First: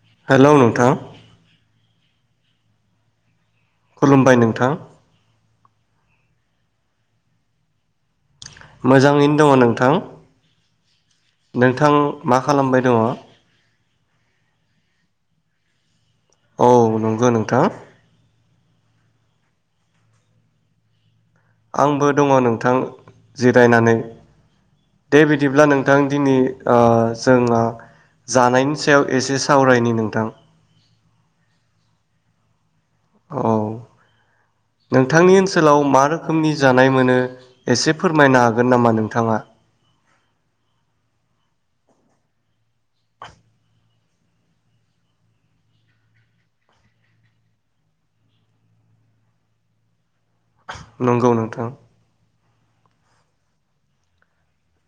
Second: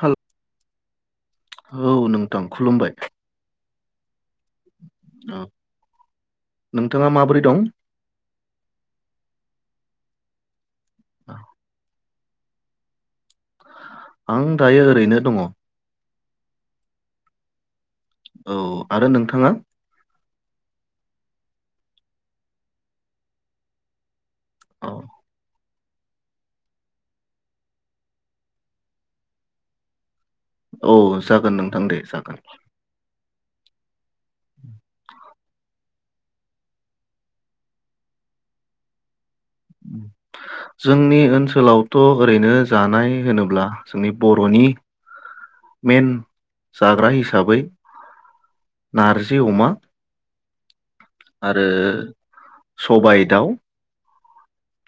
हेल hello नोंथां औ नोंथां खुलुमबाय खुलुमबाय नोंथां नोंथाङा माबोरै दं? मोजाङैनो दङ नोंथां। नोंथां मा खालामबाय दङ आं दायो ओरैनो दङ औ नंगौ नोंथां औ आरो नोंथाङा आंबो दङ नोंथां जिरायनानै औ दे बिदिब्ला नों नोंथां दिनै जोंहा जानायनि सायाव एसे सावरायनि नोंथां औ जागोन नोंथां दे जागोन औ नोंथांनि ओनसोलाव मा मा रोखोमनि जानाय मोनो एसे फोरमायनो हागोन नामा नोंथाङा जोंनि ओनसोलावथ' ओरैनो जानाय होनोब्ला जोंनि बर'नि मेन जाग्रा हिसाबै नारजि अमा नंगौ नोंथां सबायाइ दाउ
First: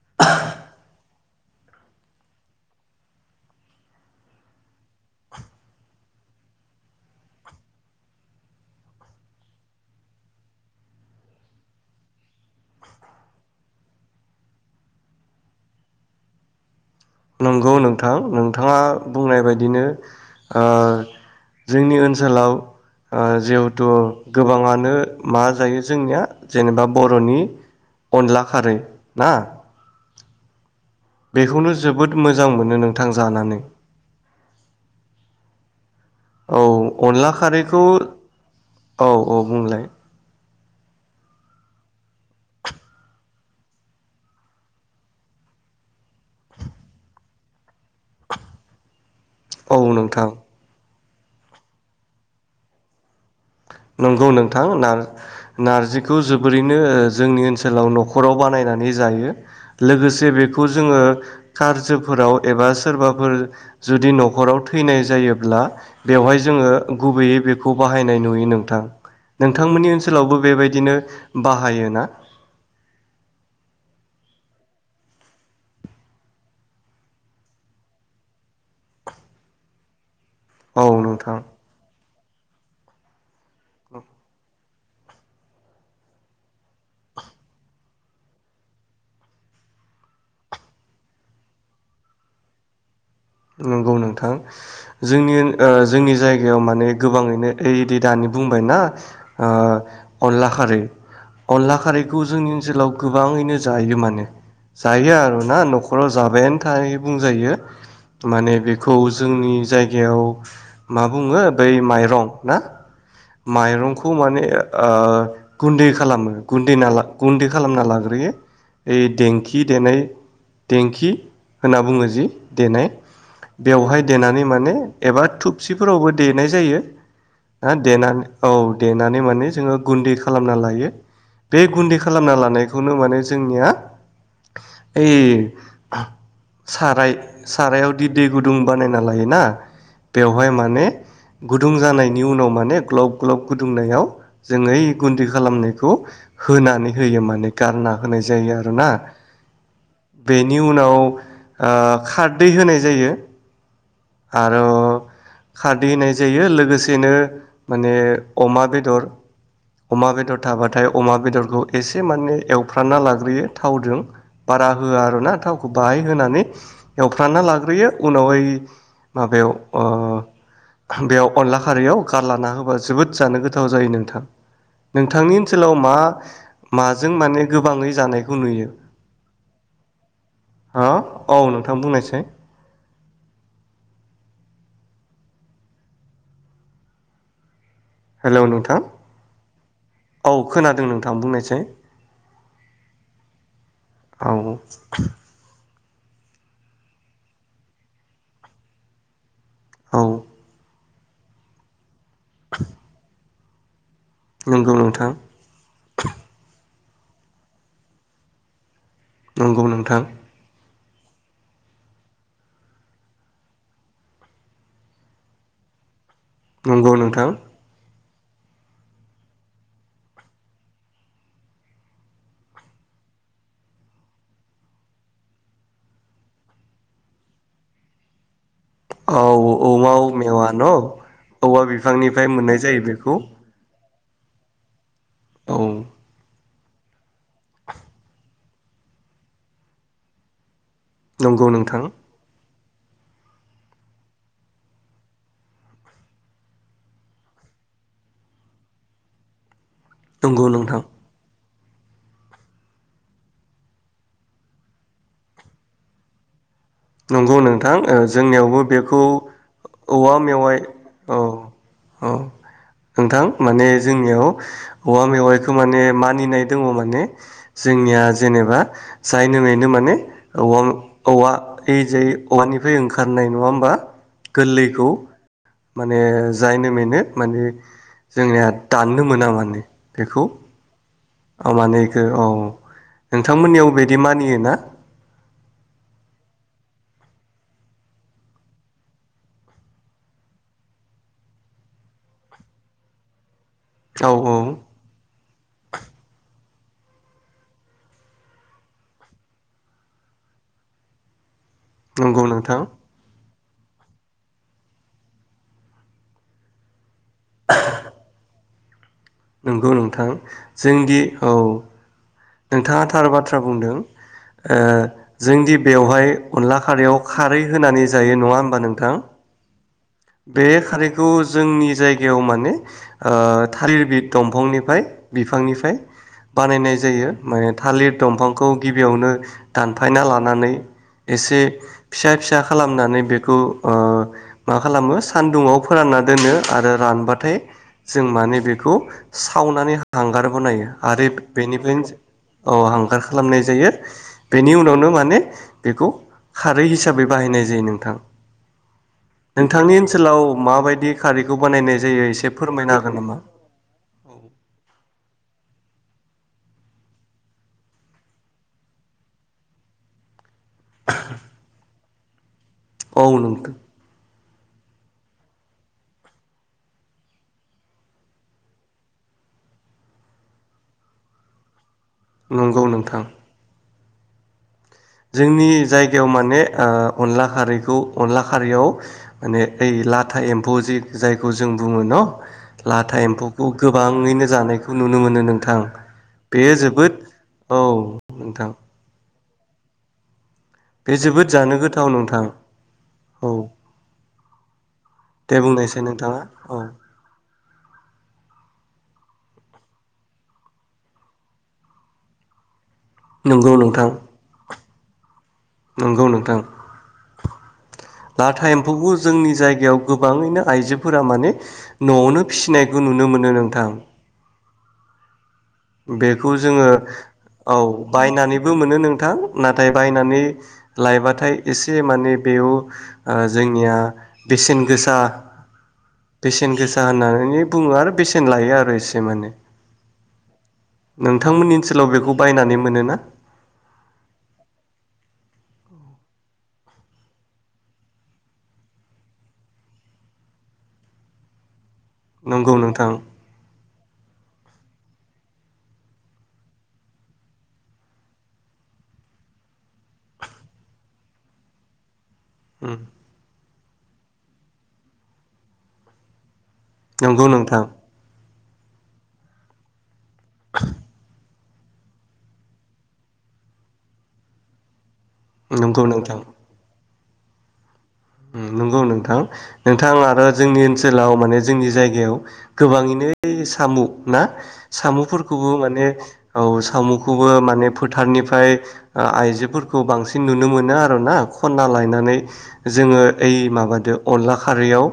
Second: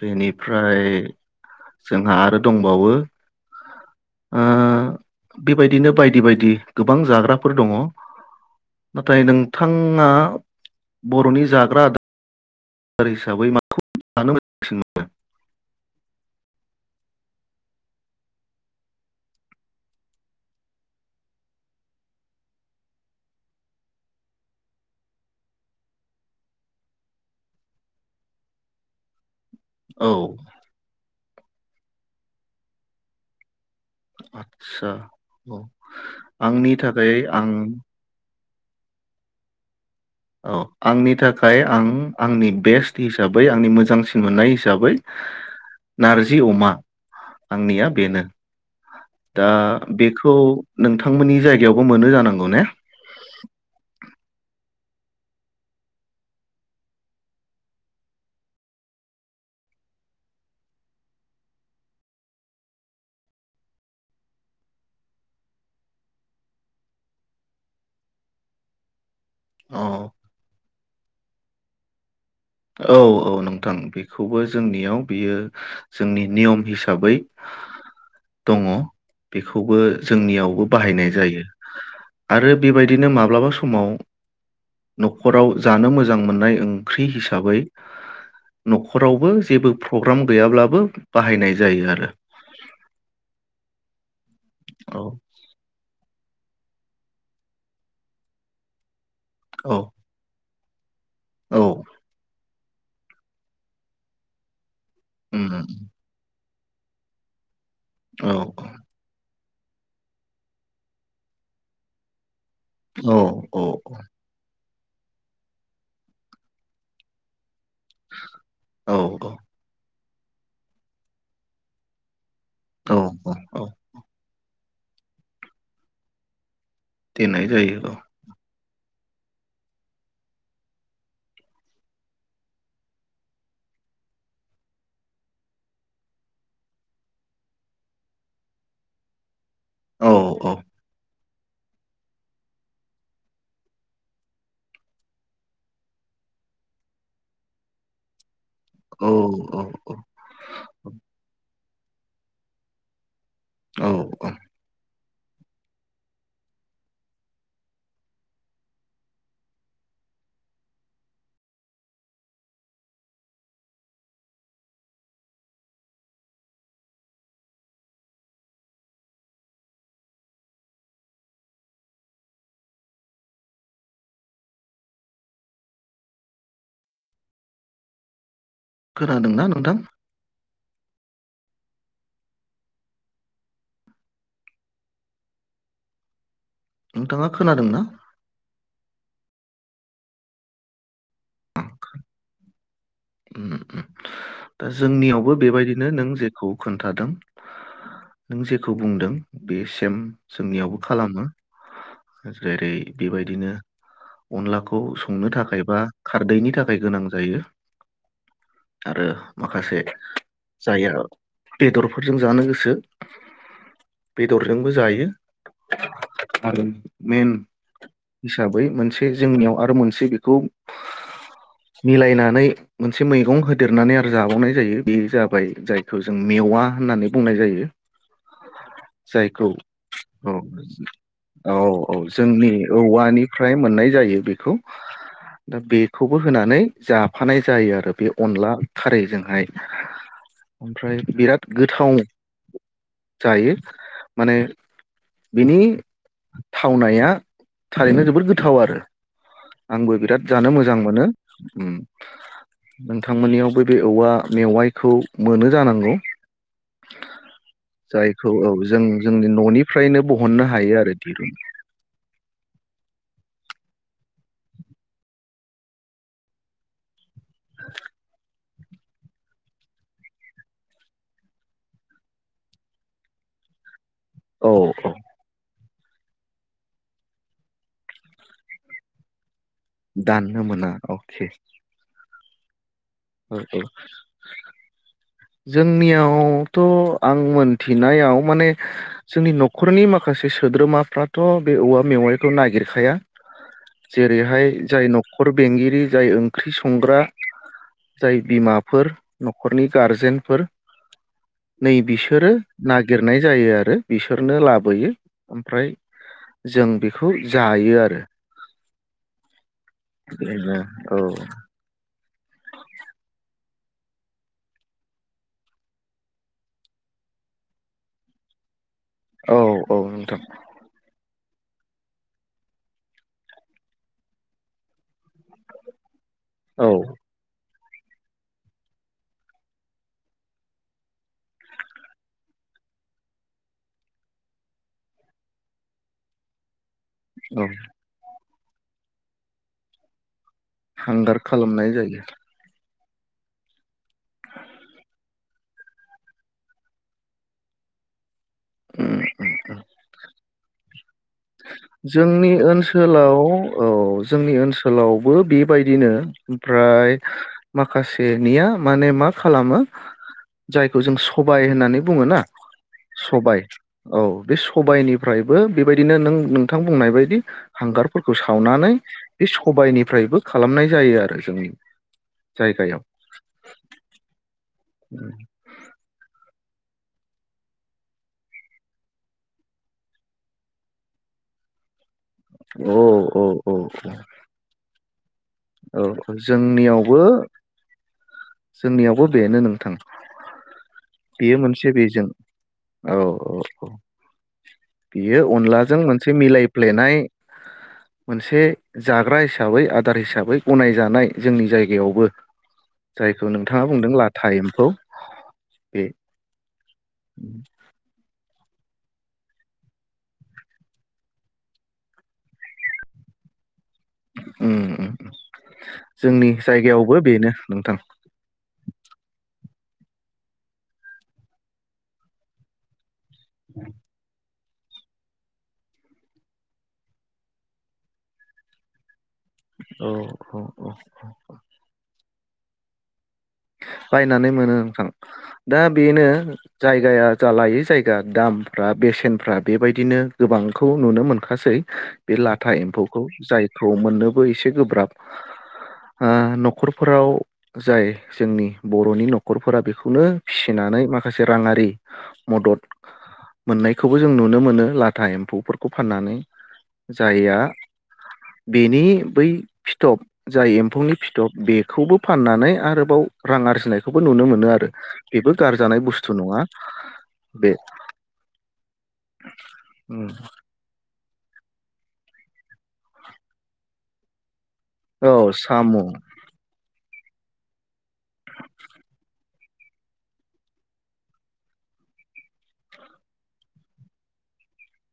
बेनिफ्राय जोंहा आरो दंबावो ओ बेबायदिनो बायदि बायदि गोबां जाग्राफोर दङ नाथाय नोंथाङा बर'नि जाग्रा आदार हिसाबै माखौ जानो मोजांसिन मोनो नंगौ नोंथां नोंथाङा बुंनाय बायदिनो जोंनि ओनसोलाव जिहेथु गोबाङानो मा जायो जोंनिया जेनेबा बर'नि अनला खारै ना औ बेखौनो जोबोद मोजां मोनो नोंथां जानानै आतसा औ औ आंनि थाखाय अनला आं खारैखौ औ -औ बुंलाय औ आंनि थाखाय आं आंनि बेस्ट हिसाबै आंनि मोजांसिन मोननाय हिसाबै नारजि अमा आंनिया बेनो दा औ नोंथां बेखौ नोंथां नोंथांमोननि जायगायावबो मोनो जानांगौ ने नंगौ नोंथां नारजिखौ जोबोरैनो जोंनि ओनसोलाव न'खराव बानायनानै जायो लोगोसे बेखौ जोङो कारजफोराव एबा सोरबाफोर जुदि न'खराव थैनाय जायोब्ला बेवहाय जोङो गुबैयै बेखौ बाहायनाय नुयो नों नोंथां अ नोंथांमोननि ओनसोलावबो बेबायदि बिदिनो बाहायोना औ औ नोंथां बेखौबो जोंनियाव बियो जोंनि नियम हिसाबै दङ बेखौबो जोंनियावबो औ बाहायनाय नोंथां जायो आरो बेबायदिनो माब्लाबा सम समाव न'खराव जानो मोजां मोननाय ओंख्रि हिसाबै हिसाबै न'खरावबो जेबो प्रग्राम गैयाब्लाबो बाहायनाय जायो आरो नंगौ नों थां औ जोंनि ओ जायगा जायगायाव माने गोबाङैनो ओइ दि दानि बुंबायना औ आरो औ अनला खारैखौ जों जेलाव गोबाङैनो जायो मानो। जायो आरो ना उम न'खराव जाबायानो थाय बुंजायो। औ माने बेखौ जोंनि। जायगायाव मा बुङो बै माइरं। ना औ औ माइरंखौ माने। ओ गुन्दै खालामो गुन्दै ना गुन्दै खालामना लाग्रोयो ओइ देंखि देनाय। देंखि होनना बुङो जि। दिनै। औ औ औ बेवहाय देनानै माने। एबा थुबसिफोरावबो देनाय जायो। देनाय ओ जायो औ देनानै औ देनानै माने जोङो गुन्दै खालामना लायो बे गुन्दै खालामना लानायखौनो माने जोंनिया ओय साराय सारायाव बिदि दै गुदुं बानायना लायोना। औ बेवहाय औ माने। गुदुं जानायनि उनाव माने ग्लब ग्लब गुदुंनायाव जोङो ओय गुन्दै खालामनायखौ होनानै होयो माने गारना होनाय जायो आरो। ना औ औ बेनि उनाव। आ खारदै होनाय। जायो। औ औ आरो खारदै होनाय जायो लोगोसेनो माने अमा बेदर अमा बेदर थाबाथाय अमा बेदरखौ एसे माने एवफ्रानना लाग्रोयो थावदों बारा होआ आर ना थावखौ बाहाय होनानै एवफ्रानना लाग्रोयो उनाव ओ माबायाव ओ बेयाव अनला खारैयाव गारला होबा जोबोद जानो गोथाव जायो नोंथां। नोंथांनि ओनसोलाव मा माजों माने गोबाङै जानाय खोनादोंना नोंथां? हो औ नोंथां बुंनायसाय। नोंथाङा खोनादों ना? हेलौ नोंथां औ खोनादों नोंथां बुंनायसाय। ओम औ ओम जोंनियावबो बेबायदि नो नों जेखौ खोन्थादों नों जेखौ बुंदों। बे सेम औ जोंनियावबो खालामो। जेरै बिबाय दिनो नंगौ अनलाखौ नोंथां संनो थाखाय बा खारदैनि थाख फाय गोनां जायो। आरो नंगौ माखासे नोंथां जायहा बेदरफोरजों जानो गोसो बेदरजोंबो जायो। आरो नंगौ मेन नोंथां हिसाबै मोनसे जोंनियाव आरो मोनसे बेखौ मिलायनानै मोनसे मैगं होदेरनानै आरो जाबावनाय जायो बे जाबाय जायखौ जों मेवा होननानै बुंनाय जायो। औ जायखौ औवा औ मेवा न' औ औवा औ बिफांनिफ्राय जोंनि मोननाय जायो बेखौ। औवानिफ्राय मोननाय जायो बेखौ। औ दा बेखौबो होनानै। जा फानाय जायो आरो बे अनला खारैजोंहाय। ओमफ्राय नंगौ बिराद नोंथां गोथाव जायो माने बिनि थावनाया थारैनो जोबोद गोथाव आरो। आंबो बिराद नंगौ जानो मोजां नोंथां मोनो। उम। नोंथांमोननियावबो बे औवा मेवाइखौ मोनो जानांगौ। नंगौ नोंथां ओ जायखौ औ जोंनियावबो जों बेखौ जोंनि न'निफ्रायनो औवा बहननो मेवाइ हायो आरो औ दिरुन औ। नोंथां माने जोंनियाव औवा मेवाइखौ माने मानिनाय दङ माने जोंनिया जेनेबा जायनो मैनो माने औवा औवा ओइ जाय औवानिफ्राय ओंखारनाय नङा होमबा? औ गोरलैखौ। औ माने जायनो मेनो माने जोंनिया दाननो मोना माने दाननो मोना औ आ माने इखौ अ अ औ औ नोंथांमोननियाव बिदि मानियो ना? जोंनियावथ' आं मोनथिनायाव माने जोंनि न'खरनि माखासे सोद्रोमाफ्राथ' बे औवा मेवाइखौ नागिरखाया। औ औ जेरैहाय जाय न'खर बेंगिरि जाय ओंख्रि सं संग्रा जाय बिमाफोर न'खरनि गारजेनफोर नै नंगौ बिसोरो नोंथां नागिरनाय जायो आरो बिसोरनो लाबोयो ओमफ्राय जों बेखौ जायो आरो। नंगौ नोंथां जोंदि औ नोंथाङा थार बाथ्रा बुंदों ओ जोंदि बेवहाय अनला खारैयाव खारै होनानै जायो नङा होमबा नोंथां। औ औ नोंथां बे खारैखौ जोंनि जायगायाव माने ओ थालिर बि दंफांनिफ्राय बिफांनिफ्राय औ बानायनाय जायो माने थालिर दंफांखौ गिबियावनो दानफायना लानानै एसे फिसा फिसा खालामनानै बेखौ ओ मा खालामो सान्दुंङाव फोरानना दोनो आरो रानबाथाय औ जों माने बेखौ सावनानै हांगार बनायो आरो हांगार खालामनाय बेनिफ्राय जायो अ हांग गार खालामनाय जायो बेनि उनावनो माने बेखौ खारै हिसाबै बाहायनाय जायो नोंथां। ओम नोंथांनि ओनसोलाव माबायदि खारै जोंनि ओनसोलाव औ जोंनि ओनसोलाव बो बेबायदिनो ओमफ्राय माखासेनिया माने मा खालामो जायखौ जों सबाय होननानै बुंङो ना औ सबाय नोंथां औ बे सबायाइनिफ्रायबो बेबायदिनो नों नों थां बुंनाय बदि हांगारफोरखौ सावनानै बे सबायाइनिफ्रायबो खालामनाय जायो आरो जोंनि नंगौ जायगायाव नोंथां जोंनि जायगायाव माने ओ अनला खारैखौ अनला खारैयाव माने ओइ लाथा एम्फ'जि जायखौ जों बुंङो न' औ लाथा औ एम्फौखौ औ गोबांङैनो जानायखौ नुनो मोनो। नोंथां औ बेयो जोबोद जोंनियावबो औ नोंथां जोंनियावबो बेनो नोंथां। बे जोबोद बेयो जानो मोनसे गोथाव बेजों नोंथां औ औ औ बेयो दे अनलाजों बुंनायसै मोनसे नोंथाङा औ मिलायफ्लेनाय मोनसे जाग्रा हिसाबै आदार हिसा बै गनायजानाय जोंनि जायगायावबो। जायखौ नंगौ नोंथांङा नोंथां बुंदों लाथा एम्फौ बे नंगौ नोंथां लाथा एम्फौखौ जोंनि जायगायाव गोबाङैनो आइजोफोरा माने न'आवनो फिसिनायखौ नुनो मोनो नोंथां। उम उम उम। बेखौ जोङो औ नोंथां बायनानैबो मोनो नोंथां। नाथाय बायनानै लायबाथाय एसे माने बेयाव ओ जोंनिया बेसेन गोसा बेसेन गोसा होननानै बुङो आरो बेसेन लायो आरो एसे माने। औ। औ औ नोंथांमोननि ओनसोलाव बेखौ बायनानै मोनोना? बायनानै मोनो नोंथां दा बेनो जायगाया जा लायै जायगा दामफ्रा बेसेनफ्रा बेबायदिनो गोबांखौ नुनो मोनखासै। बे लाथा नंगौ नोंथां एम्फौखौ जायखौ मोननोबो एसे गोब्राब। ओ न'खरफोराव जाय जोंनि बर'नि न'खरफोरा बेखौनो फिसिनानै माखासे राङारि। मदद ओ मोन्नायखौबो जों नुनो मोनो लाथा एम्फौफोरखौ फान्नानै। नोंगौ नोंथां। बेनि बै फिथब जाय एम्फौनि फिथब बेखौबो फान्नानै आरो बाव रां आरजिनायखौबो नुनो मोनो आरो। बेबो गारजानाय नंगौ बुस्थु नङा। बे। उम। नोंगौ नोंथां नोंथां आरो जोंनि ओनसोलाव माने जोंनि जायगायाव गोबाङैनो सामु ना सामु औ फोरखौबो साम' माने औ सामुख खौबो माने फोथारनिफाय ओ आइजोफोरखौ बांसिन नुनो मोनो आर' ना खन्ना लायनानै जोङो ओय माबादो अनला खारैयाव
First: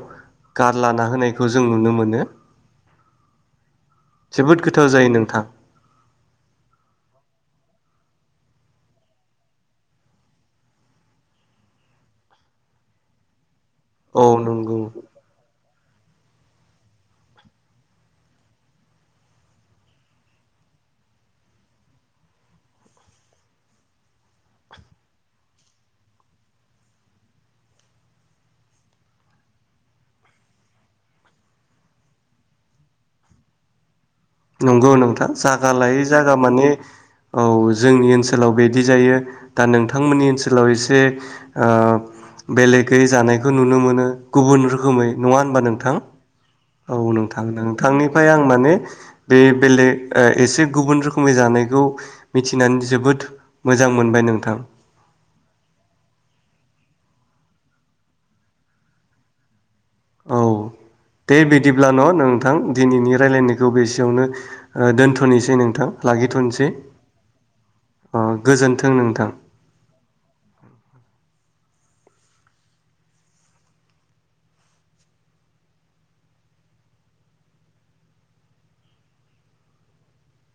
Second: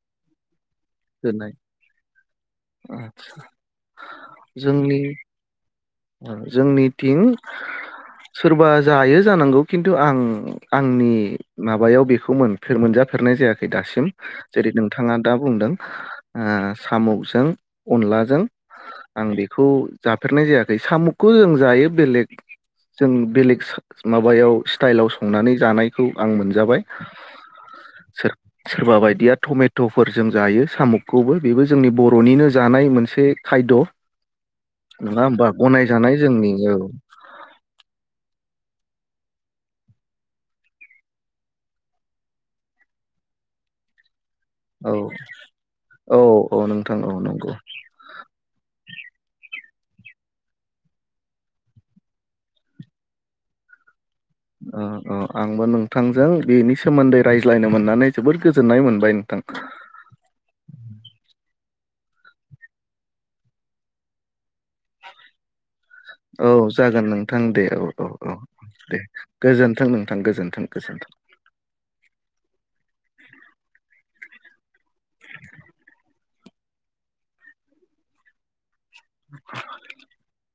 गारलाना होनायखौ दोननाय जों नुनो मोनो। जोबोद गोथाव जोंनि जायो नोंथां ओ जोंनि थिं सोरबा जायो जानांगौ खिन्थु आं आंनि माबायाव बेखौ मोनफ मोनजाफेरनाय जाया खै दासिम औ जेरै नंगौ नोंथाङा दा बुंदों। ओ साम'गजों अनलाजों आं बेखौ जाफेरनाय जायाखै साम'गखौ जों जायो बेलेग जों बेलेग सा माबायाव स्टाइलाव संनानै जानायखौ आं मोनजाबाय सोर-सोरबा बायदिया टमेट'फोरजों जायो। साम'गखौबो बेबो जोंनि बर'निनो जानाय मोनसे खायद'। नंगौ नङा नोंथा होमबा जागा लायै गनायजानाय जागा जोंनि माने औ औ जोंनि ओनसोलाव बेद दि जायो दा नोंथांमोननि ओनसोलाव एसे आ बेलेगै जानायखौ नुनो मोनो। गुबुन रोखोमै नङा होनबा नोंथां औ नोंथां नोंथांनिफ्राय आं माने ए बेलेग ओ एसे गुबुन रोखोमै जानायखौ मिथिनानै जोबोद मोजां मोनबाय नोंथां ओ अ आंबो नोंथांजों बेनि सोमोन्दै रायज्लायनो मोननानै जोबोद गोजोननाय मोनबाय नोंथां औ दे बिदिब्ला न' नोंथां दिनैनि रायलायनायखौ बेसेयावनो ओ दोनथ'नोसै नोंथां। औ लाखिथ'नोसै जागोन नोंथां दे औ औ अ औ गोजोन्थों दे नोंथां गोजोन्थों नोंथां गोजोनथों गोजोन्थों [inaudible] [unintelligible]